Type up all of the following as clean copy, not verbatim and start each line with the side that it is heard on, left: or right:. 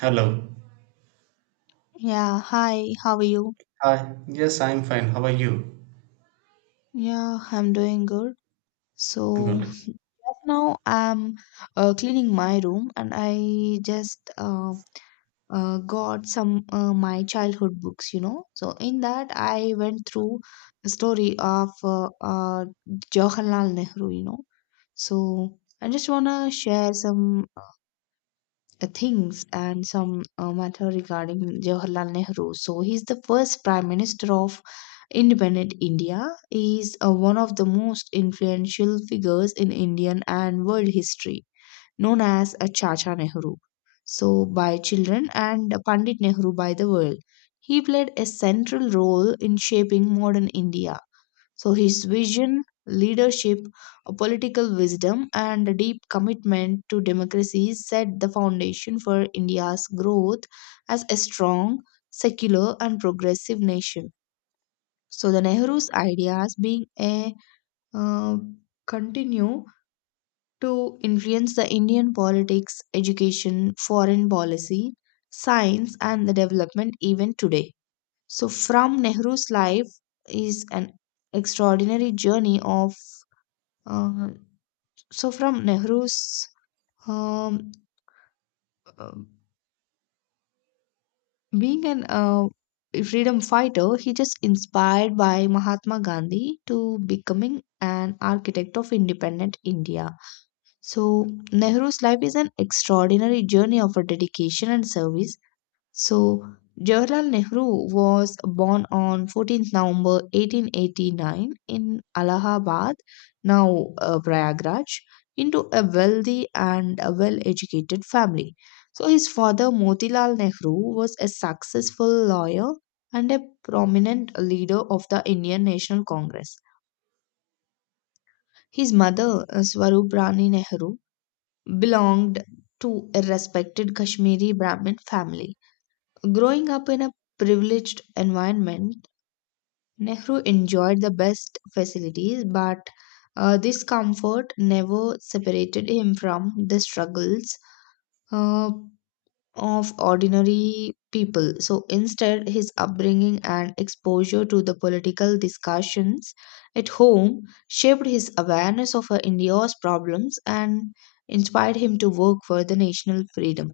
right: Hello.
left: Yeah, hi, how are you?
right: Hi. Yes, I'm fine. How are you?
left: Yeah, I'm doing good. So
right: Good.
left: just now I'm cleaning my room and I just got some my childhood books. So in that I went through the story of Jawaharlal Nehru. So I just wanna share some things and some matter regarding Jawaharlal Nehru. So he's the first Prime Minister of independent India. He is one of the most influential figures in Indian and world history, known as a Chacha Nehru. So by children, and Pandit Nehru by the world. He played a central role in shaping modern India, so his vision, leadership, a political wisdom, and a deep commitment to democracy set the foundation for India's growth as a strong, secular, and progressive nation. So the Nehru's ideas being a uh, continue to influence the Indian politics, education, foreign policy, science, and the development even today. So from Nehru's life is an extraordinary journey of uh, so from Nehru's um, uh, being an freedom fighter, he just inspired by Mahatma Gandhi to becoming an architect of independent India. So Nehru's life is an extraordinary journey of a dedication and service. So, Jawaharlal Nehru was born on 14th November 1889 in Allahabad, now Prayagraj, into a wealthy and a well educated family. So, his father Motilal Nehru was a successful lawyer and a prominent leader of the Indian National Congress. His mother, Swarup Rani Nehru, belonged to a respected Kashmiri Brahmin family. Growing up in a privileged environment, Nehru enjoyed the best facilities, but this comfort never separated him from the struggles uh, of ordinary people. So instead, his upbringing and exposure to the political discussions at home shaped his awareness of India's problems and inspired him to work for the national freedom.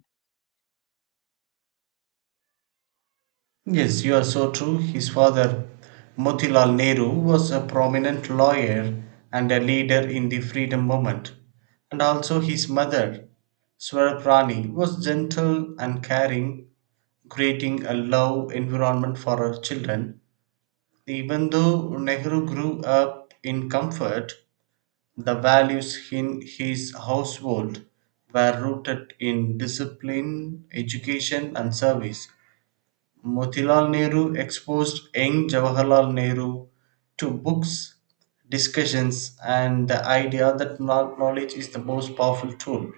right: Yes, you are so true. His father, Motilal Nehru, was a prominent lawyer and a leader in the freedom movement. And also his mother, Swarprani, was gentle and caring, creating a love environment for her children. Even though Nehru grew up in comfort, the values in his household were rooted in discipline, education, and service. Motilal Nehru exposed young Jawaharlal Nehru to books, discussions, and the idea that knowledge is the most powerful tool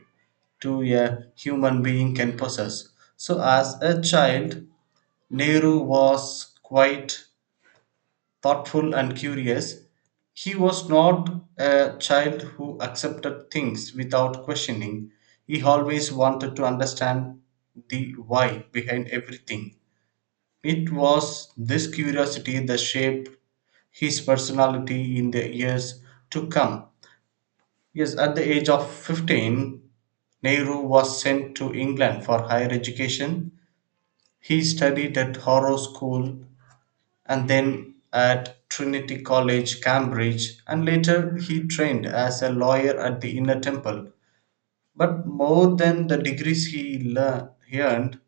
right: to a human being can possess. So, as a child, Nehru was quite thoughtful and curious, he was not a child who accepted things without questioning. He always wanted to understand the why behind everything. It was this curiosity that shaped his personality in the years to come. Yes, at the age of 15, Nehru was sent to England for higher education. He studied at Harrow School and then at Trinity College, Cambridge, and later he trained as a lawyer at the Inner Temple. But more than the degrees he earned,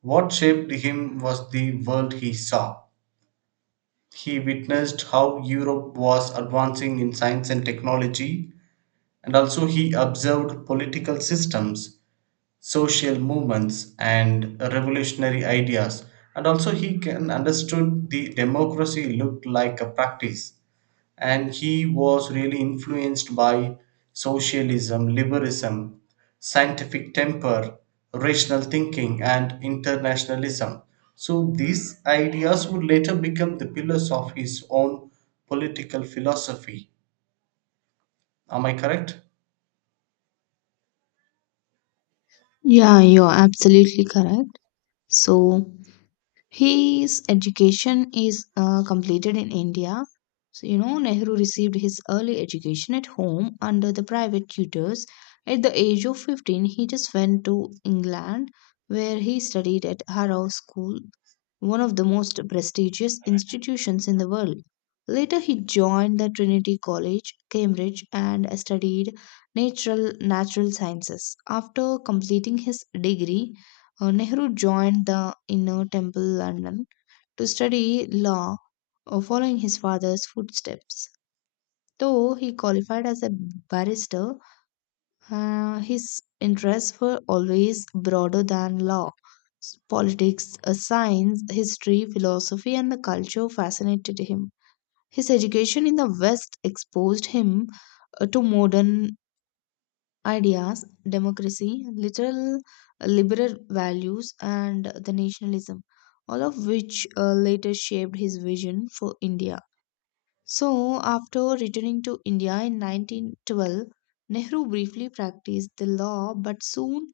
right: what shaped him was the world he saw. He witnessed how Europe was advancing in science and technology, and also he observed political systems, social movements, and revolutionary ideas. And also he can understood the democracy looked like a practice, and he was really influenced by socialism, liberalism, scientific temper, rational thinking, and internationalism. So these ideas would later become the pillars of his own political philosophy. Am I correct?
left: Yeah, you're absolutely correct. So, his education is completed in India. So, you know, Nehru received his early education at home under the private tutors. At the age of 15, he just went to England, where he studied at Harrow School, one of the most prestigious institutions in the world. Later, he joined the Trinity College, Cambridge, and studied natural sciences. After completing his degree, Nehru joined the Inner Temple London to study law, following his father's footsteps. Though he qualified as a barrister, his interests were always broader than law. Politics, science, history, philosophy, and the culture fascinated him. His education in the West exposed him to modern ideas, democracy, literal liberal values, and the nationalism, all of which later shaped his vision for India. So, after returning to India in 1912, Nehru briefly practiced the law but soon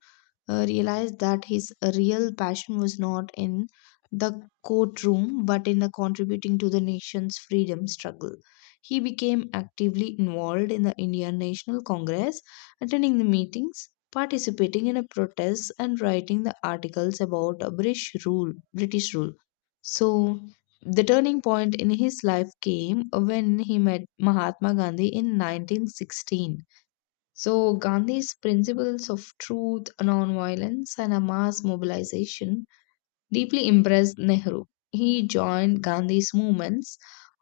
left: realized that his real passion was not in the courtroom but in the contributing to the nation's freedom struggle. He became actively involved in the Indian National Congress, attending the meetings, participating in a protests, and writing the articles about a British rule. So the turning point in his life came when he met Mahatma Gandhi in 1916. So, Gandhi's principles of truth, nonviolence, and a mass mobilization deeply impressed Nehru. He joined Gandhi's movements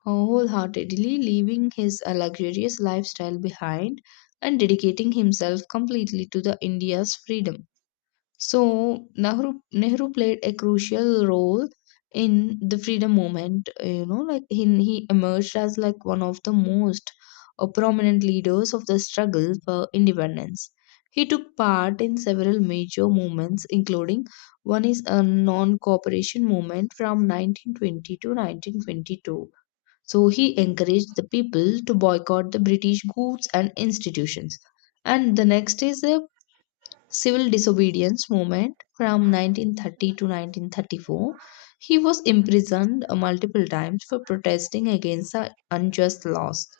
left: wholeheartedly, leaving his luxurious lifestyle behind and dedicating himself completely to the India's freedom. So Nehru played a crucial role in the freedom movement. You know, like he emerged as like one of the most prominent leaders of the struggle for independence. He took part in several major movements, including one is a non-cooperation movement from 1920 to 1922. So he encouraged the people to boycott the British goods and institutions. And the next is a civil disobedience movement from 1930 to 1934. He was imprisoned multiple times for protesting against the unjust laws,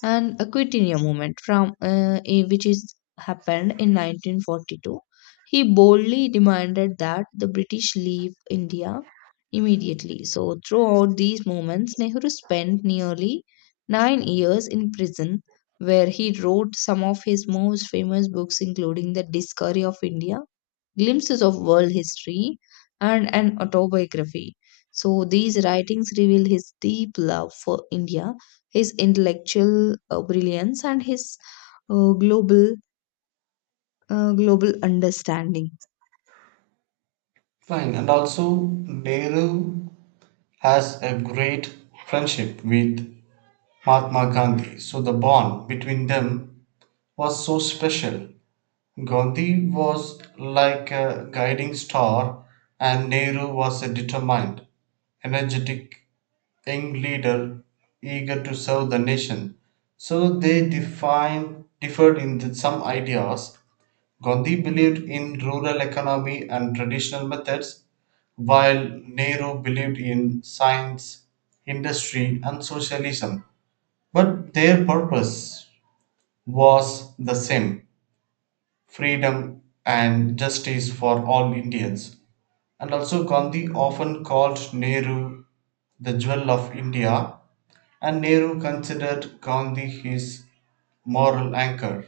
left: and a Quitania movement from which is happened in 1942. He boldly demanded that the British leave India immediately. So throughout these moments, Nehru spent nearly 9 years in prison, where he wrote some of his most famous books, including The Discovery of India, Glimpses of World History, and an autobiography. So these writings reveal his deep love for India, his intellectual brilliance, and his uh, global global understanding.
right: Fine. And also, Nehru has a great friendship with Mahatma Gandhi. So the bond between them was so special. Gandhi was like a guiding star, and Nehru was a determined, energetic young leader eager to serve the nation. So differed in some ideas. Gandhi believed in rural economy and traditional methods, while Nehru believed in science, industry, and socialism. But their purpose was the same: freedom and justice for all Indians. And also, Gandhi often called Nehru the jewel of India, and Nehru considered Gandhi his moral anchor.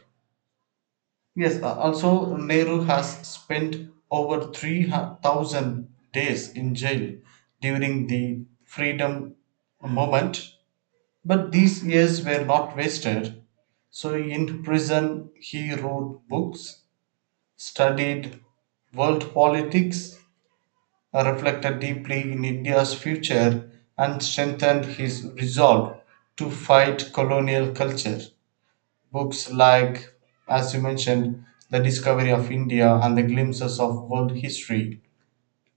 right: Also, Nehru has spent over 3,000 days in jail during the freedom movement, but these years were not wasted. So, in prison, he wrote books, studied world politics, reflected deeply in India's future, and strengthened his resolve to fight colonial culture. Books like, as you mentioned, The Discovery of India and The Glimpses of World History,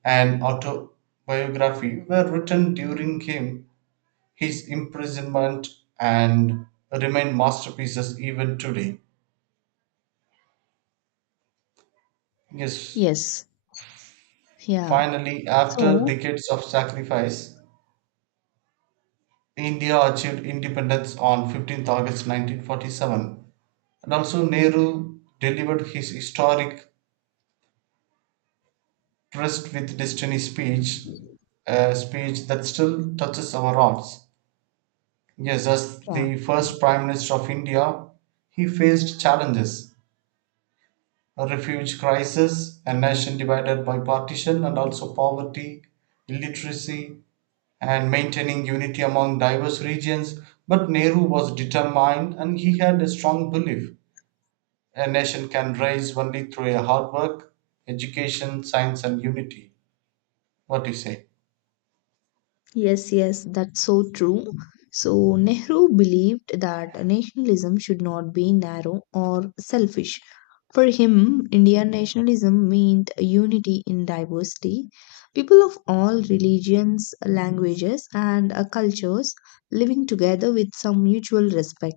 right: an autobiography, were written during him, his imprisonment, and remain masterpieces even today. Yes,
left: Yes, yeah.
right: finally, after
left: So
right: decades of sacrifice, India achieved independence on 15th August 1947, and also Nehru delivered his historic Trust with Destiny speech, a speech that still touches our hearts. Yes, as
left: yeah.
right: the first Prime Minister of India, he faced challenges: a refuge crisis, a nation divided by partition, and also poverty, illiteracy, and maintaining unity among diverse regions. But Nehru was determined and he had a strong belief. A nation can rise only through a hard work, education, science, and unity. What do you say?
left: Yes, yes, that's so true. So, Nehru believed that nationalism should not be narrow or selfish. For him, Indian nationalism meant unity in diversity. People of all religions, languages, and cultures living together with some mutual respect.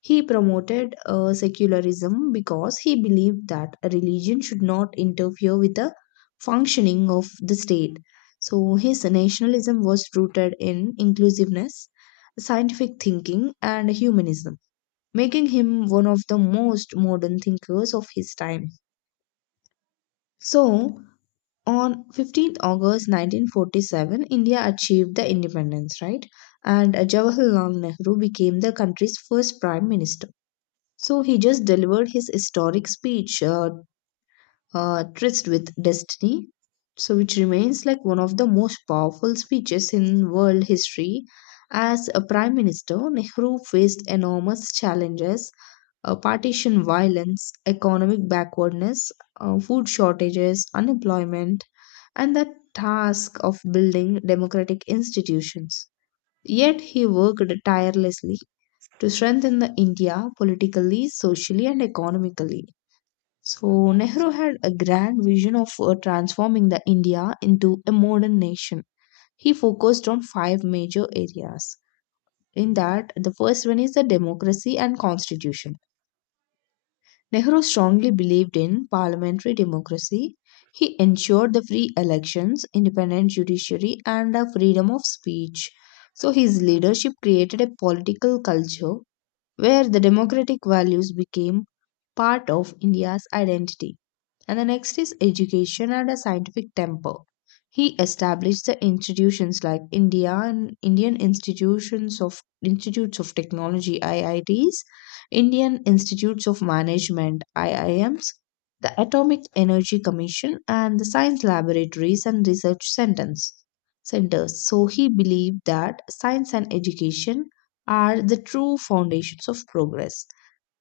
left: He promoted secularism because he believed that a religion should not interfere with the functioning of the state. So his nationalism was rooted in inclusiveness, scientific thinking, and humanism, making him one of the most modern thinkers of his time. So on 15th August 1947, India achieved the independence, right? And Jawaharlal Nehru became the country's first prime minister. So he just delivered his historic speech tryst with destiny, so which remains like one of the most powerful speeches in world history. As a prime minister, Nehru faced enormous challenges: partition violence, economic backwardness, food shortages, unemployment, and the task of building democratic institutions. Yet he worked tirelessly to strengthen the India politically, socially, and economically. So Nehru had a grand vision of transforming the India into a modern nation. He focused on five major areas. In that, the first one is the democracy and constitution. Nehru strongly believed in parliamentary democracy. He ensured the free elections, independent judiciary, and the freedom of speech. So his leadership created a political culture where the democratic values became part of India's identity. And the next is education and a scientific temper. He established the institutions like India and Indian institutions of institutes of technology IITs, Indian institutes of management IIMs, the Atomic Energy Commission, and the science laboratories and research centers. So he believed that science and education are the true foundations of progress.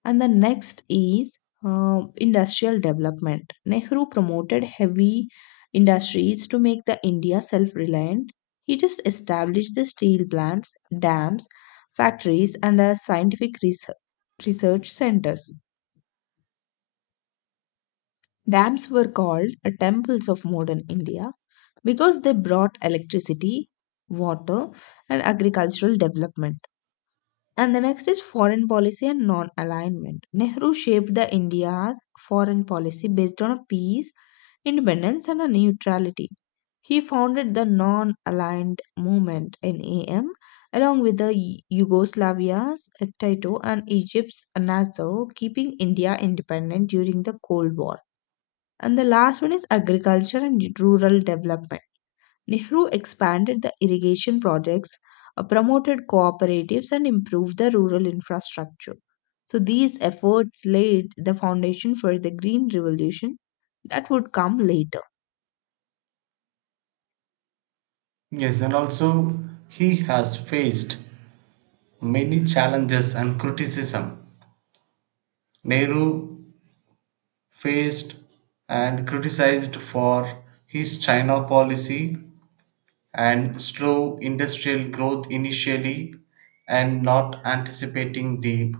left: And the next is industrial development. Nehru promoted heavy industries to make the India self-reliant. He just established the steel plants, dams, factories, and scientific research centers. Dams were called temples of modern India because they brought electricity, water, and agricultural development. And the next is foreign policy and non alignment. Nehru shaped the India's foreign policy based on a peace, independence, and a neutrality. He founded the non aligned movement in AM along with the Yugoslavia's Tito and Egypt's Nassau, keeping India independent during the Cold War. And the last one is agriculture and rural development. Nehru expanded the irrigation projects, promoted cooperatives, and improved the rural infrastructure. So, these efforts laid the foundation for the Green Revolution that would come later.
right: Yes, and also he has faced many challenges and criticism. Nehru faced and criticized for his China policy and slow industrial growth initially and not anticipating the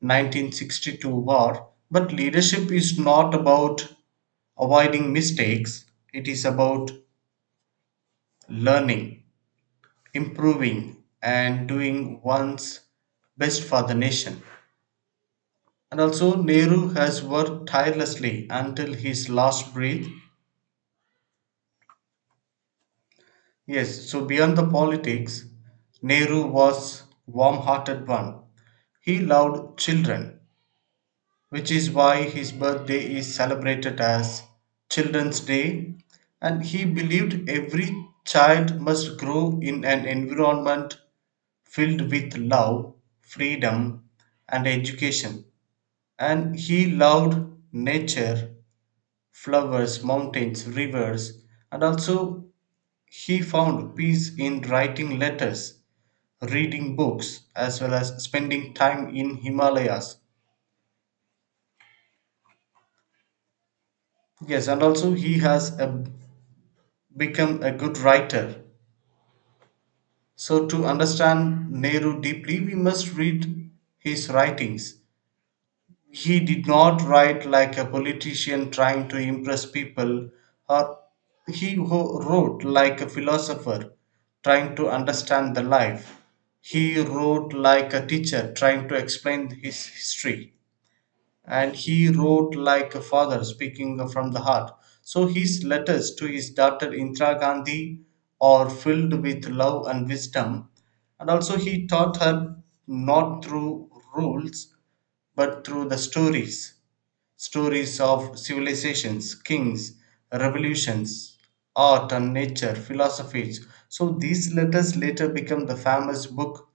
right: 1962 war. But leadership is not about avoiding mistakes, it is about learning, improving, and doing one's best for the nation. And also, Nehru has worked tirelessly until his last breath. Yes, so beyond the politics, Nehru was warm hearted one. He loved children, which is why his birthday is celebrated as Children's Day. And he believed every child must grow in an environment filled with love, freedom, and education, and he loved nature, flowers, mountains, rivers, and also he found peace in writing letters, reading books, as well as spending time in Himalayas. Yes, and also he has a, become a good writer. So, to understand Nehru deeply, we must read his writings. He did not write like a politician trying to impress people, or he wrote like a philosopher trying to understand the life. He wrote like a teacher trying to explain his history, and he wrote like a father speaking from the heart. So his letters to his daughter Indira Gandhi are filled with love and wisdom, and also he taught her not through rules but through the stories. Stories of civilizations, kings, revolutions, art and nature, philosophies. So these letters later become the famous book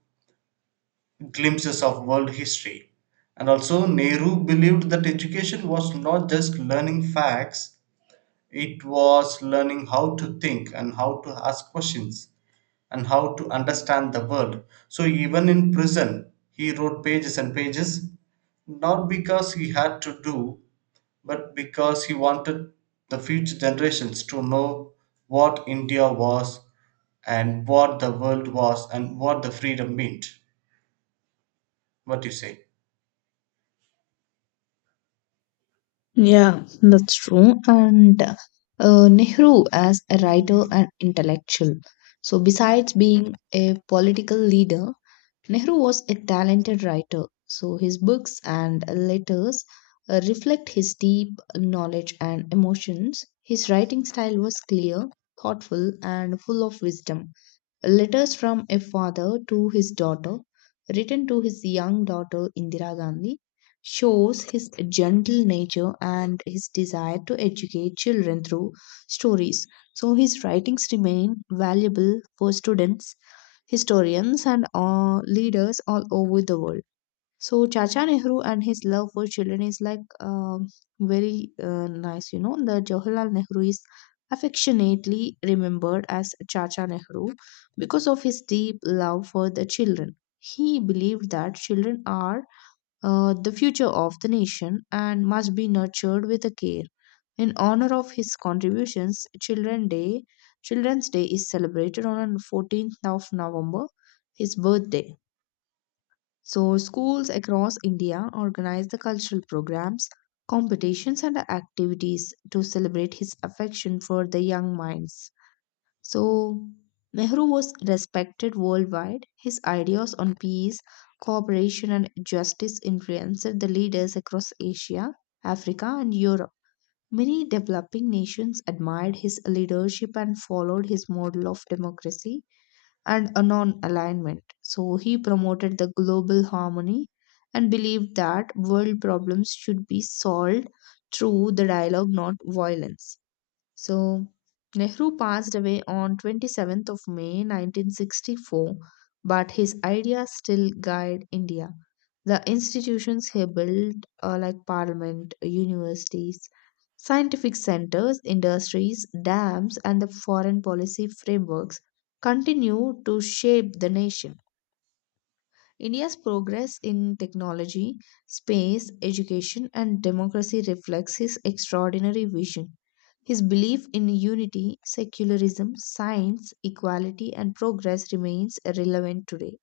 right: Glimpses of World History. And also Nehru believed that education was not just learning facts, it was learning how to think and how to ask questions and how to understand the world. So even in prison, he wrote pages and pages, not because he had to do, but because he wanted the future generations to know what India was and what the world was and what the freedom meant. What do you say?
left: That's true. And Nehru, as a writer and intellectual, so besides being a political leader, Nehru was a talented writer, so his books and letters reflect his deep knowledge and emotions. His writing style was clear, thoughtful, and full of wisdom. Letters from a father to his daughter, written to his young daughter Indira Gandhi, shows his gentle nature and his desire to educate children through stories. So his writings remain valuable for students, historians, and leaders all over the world. So Chacha Nehru and his love for children is like very nice. The Jawaharlal Nehru is affectionately remembered as Chacha Nehru because of his deep love for the children. He believed that children are the future of the nation and must be nurtured with a care. In honor of his contributions, Children's Day is celebrated on 14th of November, his birthday. So, schools across India organize the cultural programs, competitions, and activities to celebrate his affection for the young minds. So, Nehru was respected worldwide. His ideas on peace, cooperation, and justice influenced the leaders across Asia, Africa, and Europe. Many developing nations admired his leadership and followed his model of democracy and a non alignment. So he promoted the global harmony and believed that world problems should be solved through the dialogue, not violence. So, Nehru passed away on 27th of May 1964, but his ideas still guide India. The institutions he built, like parliament, universities, scientific centers, industries, dams, and the foreign policy frameworks, continue to shape the nation. India's progress in technology, space, education, and democracy reflects his extraordinary vision. His belief in unity, secularism, science, equality, and progress remains relevant today.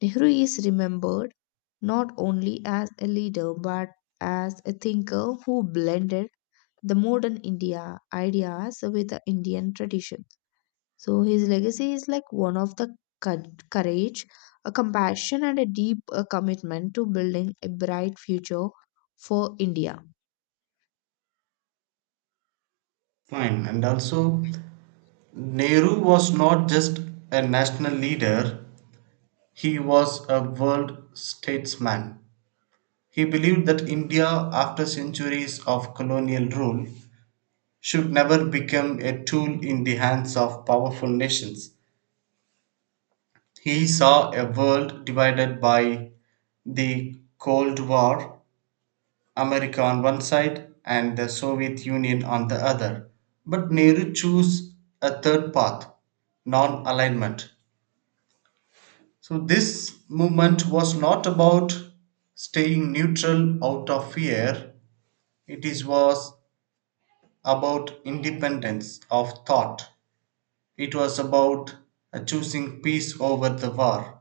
left: Nehru is remembered not only as a leader but as a thinker who blended the modern India ideas with the Indian tradition. So his legacy is like one of the courage, a compassion, and a deep commitment to building a bright future for India.
right: Fine. And also, Nehru was not just a national leader, he was a world statesman. He believed that India, after centuries of colonial rule, should never become a tool in the hands of powerful nations. He saw a world divided by the Cold War, America on one side and the Soviet Union on the other. But Nehru chose a third path, non alignment. So, this movement was not about staying neutral out of fear, it was about independence of thought. It was about choosing peace over the war,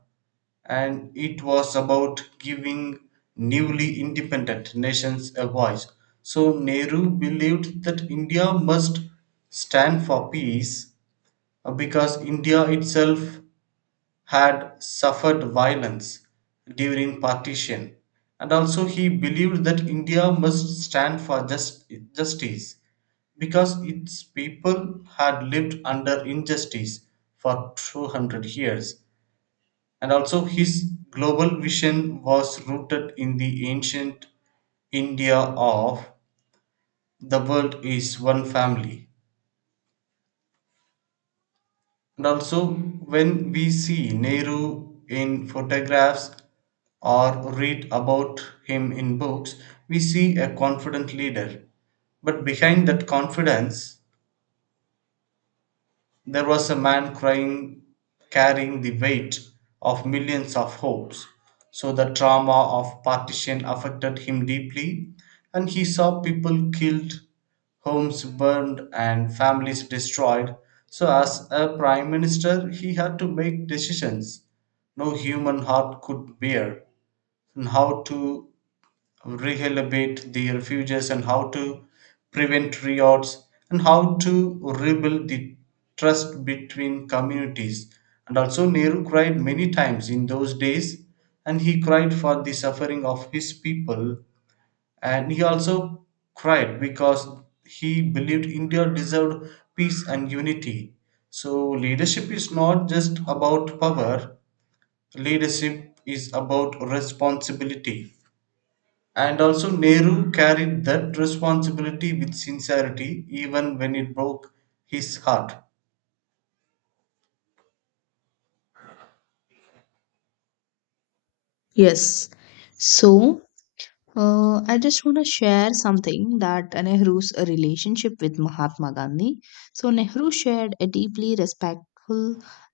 right: and it was about giving newly independent nations a voice. So Nehru believed that India must stand for peace because India itself had suffered violence during partition. And also, he believed that India must stand for justice because its people had lived under injustice for 200 years, and also his global vision was rooted in the ancient India of the world is one family. And also, when we see Nehru in photographs or read about him in books, we see a confident leader. But behind that confidence, there was a man crying, carrying the weight of millions of hopes. So the trauma of partition affected him deeply, and he saw people killed, homes burned, and families destroyed. So, as a prime minister, he had to make decisions no human heart could bear on how to rehabilitate the refugees and how to prevent riots and how to rebuild the trust between communities. And also, Nehru cried many times in those days and he cried for the suffering of his people. And he also cried because he believed India deserved peace and unity. So, leadership is not just about power, leadership is about responsibility. And also, Nehru carried that responsibility with sincerity, even when it broke his heart.
left: Yes. So I just want to share something that Nehru's relationship with Mahatma Gandhi. So, Nehru shared a deeply respectful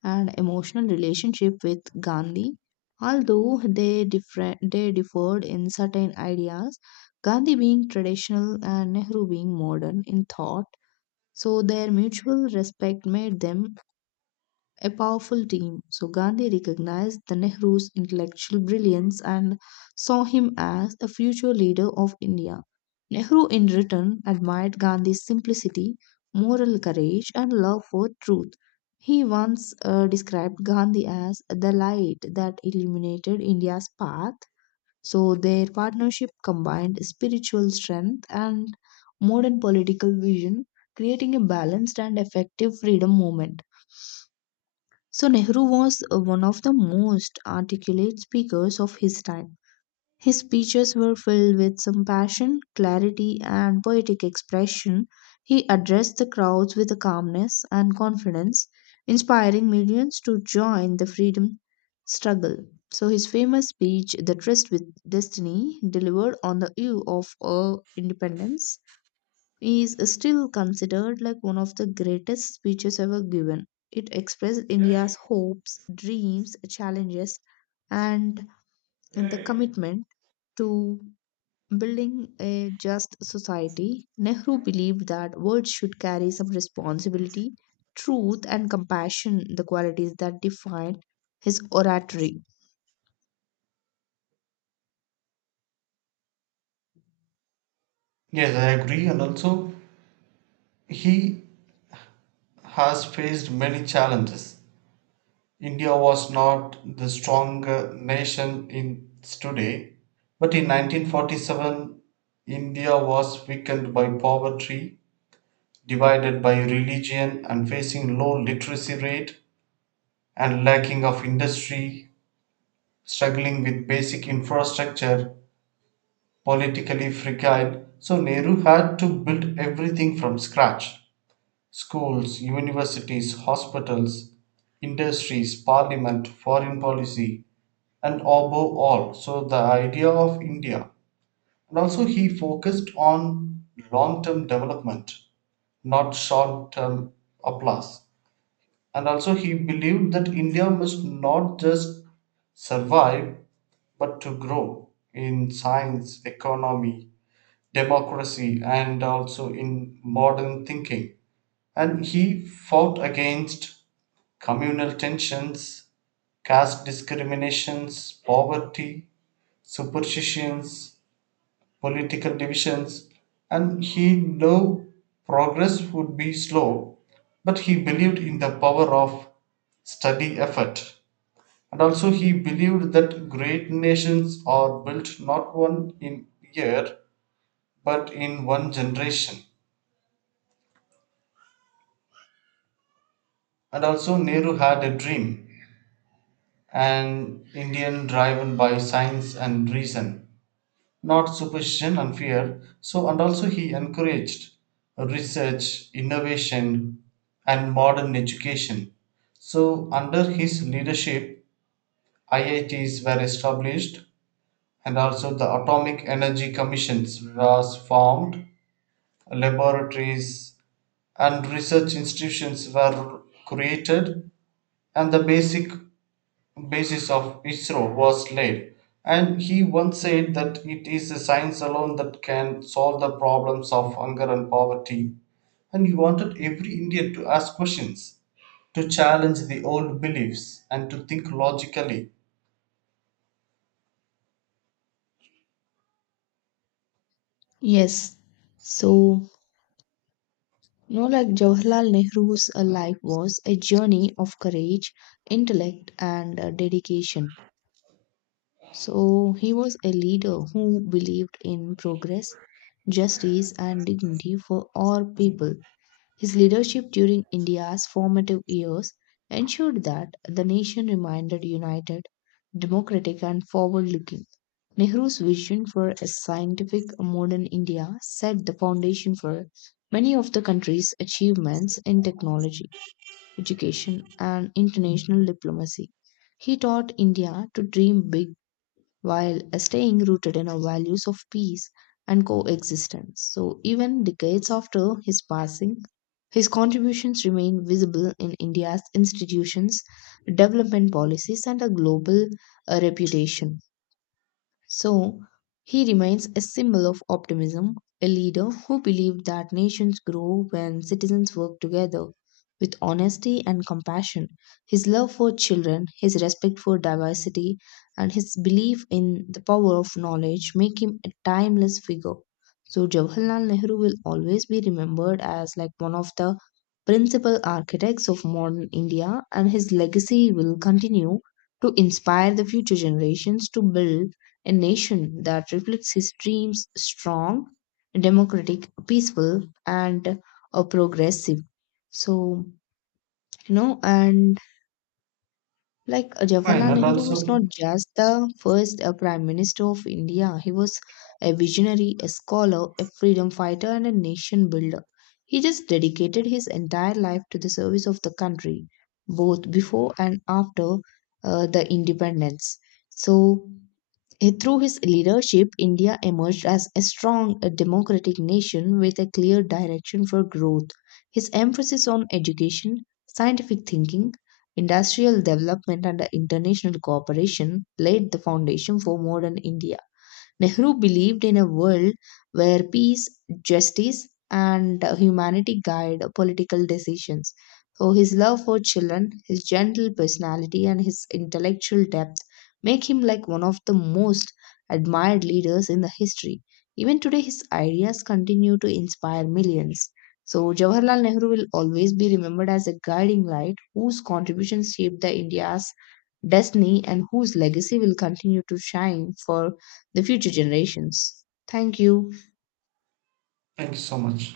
left: and emotional relationship with Gandhi. Although they, they differed in certain ideas, Gandhi being traditional and Nehru being modern in thought, so their mutual respect made them a powerful team. So Gandhi recognized the Nehru's intellectual brilliance and saw him as a future leader of India. Nehru, in return, admired Gandhi's simplicity, moral courage, and love for truth. He once described Gandhi as the light that illuminated India's path. So their partnership combined spiritual strength and modern political vision, creating a balanced and effective freedom movement. So Nehru was one of the most articulate speakers of his time. His speeches were filled with some passion, clarity, and poetic expression. He addressed the crowds with a calmness and confidence, inspiring millions to join the freedom struggle. So his famous speech, The Tryst with Destiny, delivered on the eve of independence, is still considered like one of the greatest speeches ever given. It expressed India's hopes, dreams, challenges, and the commitment to building a just society. Nehru believed that words should carry some responsibility, truth, and compassion, the qualities that defined his oratory.
right: Yes, I agree. And also, he has faced many challenges. India was not the stronger nation in today, but in 1947, India was weakened by poverty, divided by religion, and facing low literacy rate and lacking of industry, struggling with basic infrastructure, politically fragile. So Nehru had to build everything from scratch: schools, universities, hospitals, industries, parliament, foreign policy, and above all, so the idea of India. And also, he focused on long term development, not short term applause. And also, he believed that India must not just survive but to grow in science, economy, democracy and also in modern thinking, and he fought against communal tensions, caste discriminations, poverty, superstitions, political divisions, and he knew progress would be slow, but he believed in the power of steady effort. And also, he believed that great nations are built not one in year but in one generation. And also, Nehru had a dream: an Indian driven by science and reason, not superstition and fear. So, and also, he encouraged research, innovation, and modern education. So, under his leadership, IITs were established, and also the Atomic Energy Commissions was formed, laboratories and research institutions were created, and the basic basis of ISRO was laid. And he once said that it is a science alone that can solve the problems of hunger and poverty. And he wanted every Indian to ask questions, to challenge the old beliefs, and to think logically.
left: Yes. So no, like Jawaharlal Nehru's life was a journey of courage, intellect, and dedication. So he was a leader who believed in progress, justice, and dignity for all people. His leadership during India's formative years ensured that the nation remained united, democratic, and forward looking. Nehru's vision for a scientific modern India set the foundation for many of the country's achievements in technology, education, and international diplomacy. He taught India to dream big while staying rooted in our values of peace and coexistence. So, even decades after his passing, his contributions remain visible in India's institutions, development policies, and a global reputation. So he remains a symbol of optimism, a leader who believed that nations grow when citizens work together with honesty and compassion. His love for children, his respect for diversity, and his belief in the power of knowledge make him a timeless figure. So Jawaharlal Nehru will always be remembered as like one of the principal architects of modern India, and his legacy will continue to inspire the future generations to build a nation that reflects his dreams strong, democratic, peaceful, and progressive. So, you know, and like
right: Fine,
left: Jawaharlal
right: and
left: Nehru was not
right: also,
left: just the first prime minister of India, he was a visionary, a scholar, a freedom fighter, and a nation builder. He just dedicated his entire life to the service of the country, both before and after the independence. So, through his leadership, India emerged as a strong democratic nation with a clear direction for growth. His emphasis on education, scientific thinking, industrial development, and international cooperation laid the foundation for modern India. Nehru believed in a world where peace, justice, and humanity guide political decisions. So, his love for children, his gentle personality, and his intellectual depth make him like one of the most admired leaders in the history. Even today, his ideas continue to inspire millions. So, Jawaharlal Nehru will always be remembered as a guiding light whose contributions shaped the India's destiny and whose legacy will continue to shine for the future generations. Thank you.
right: thank you so much.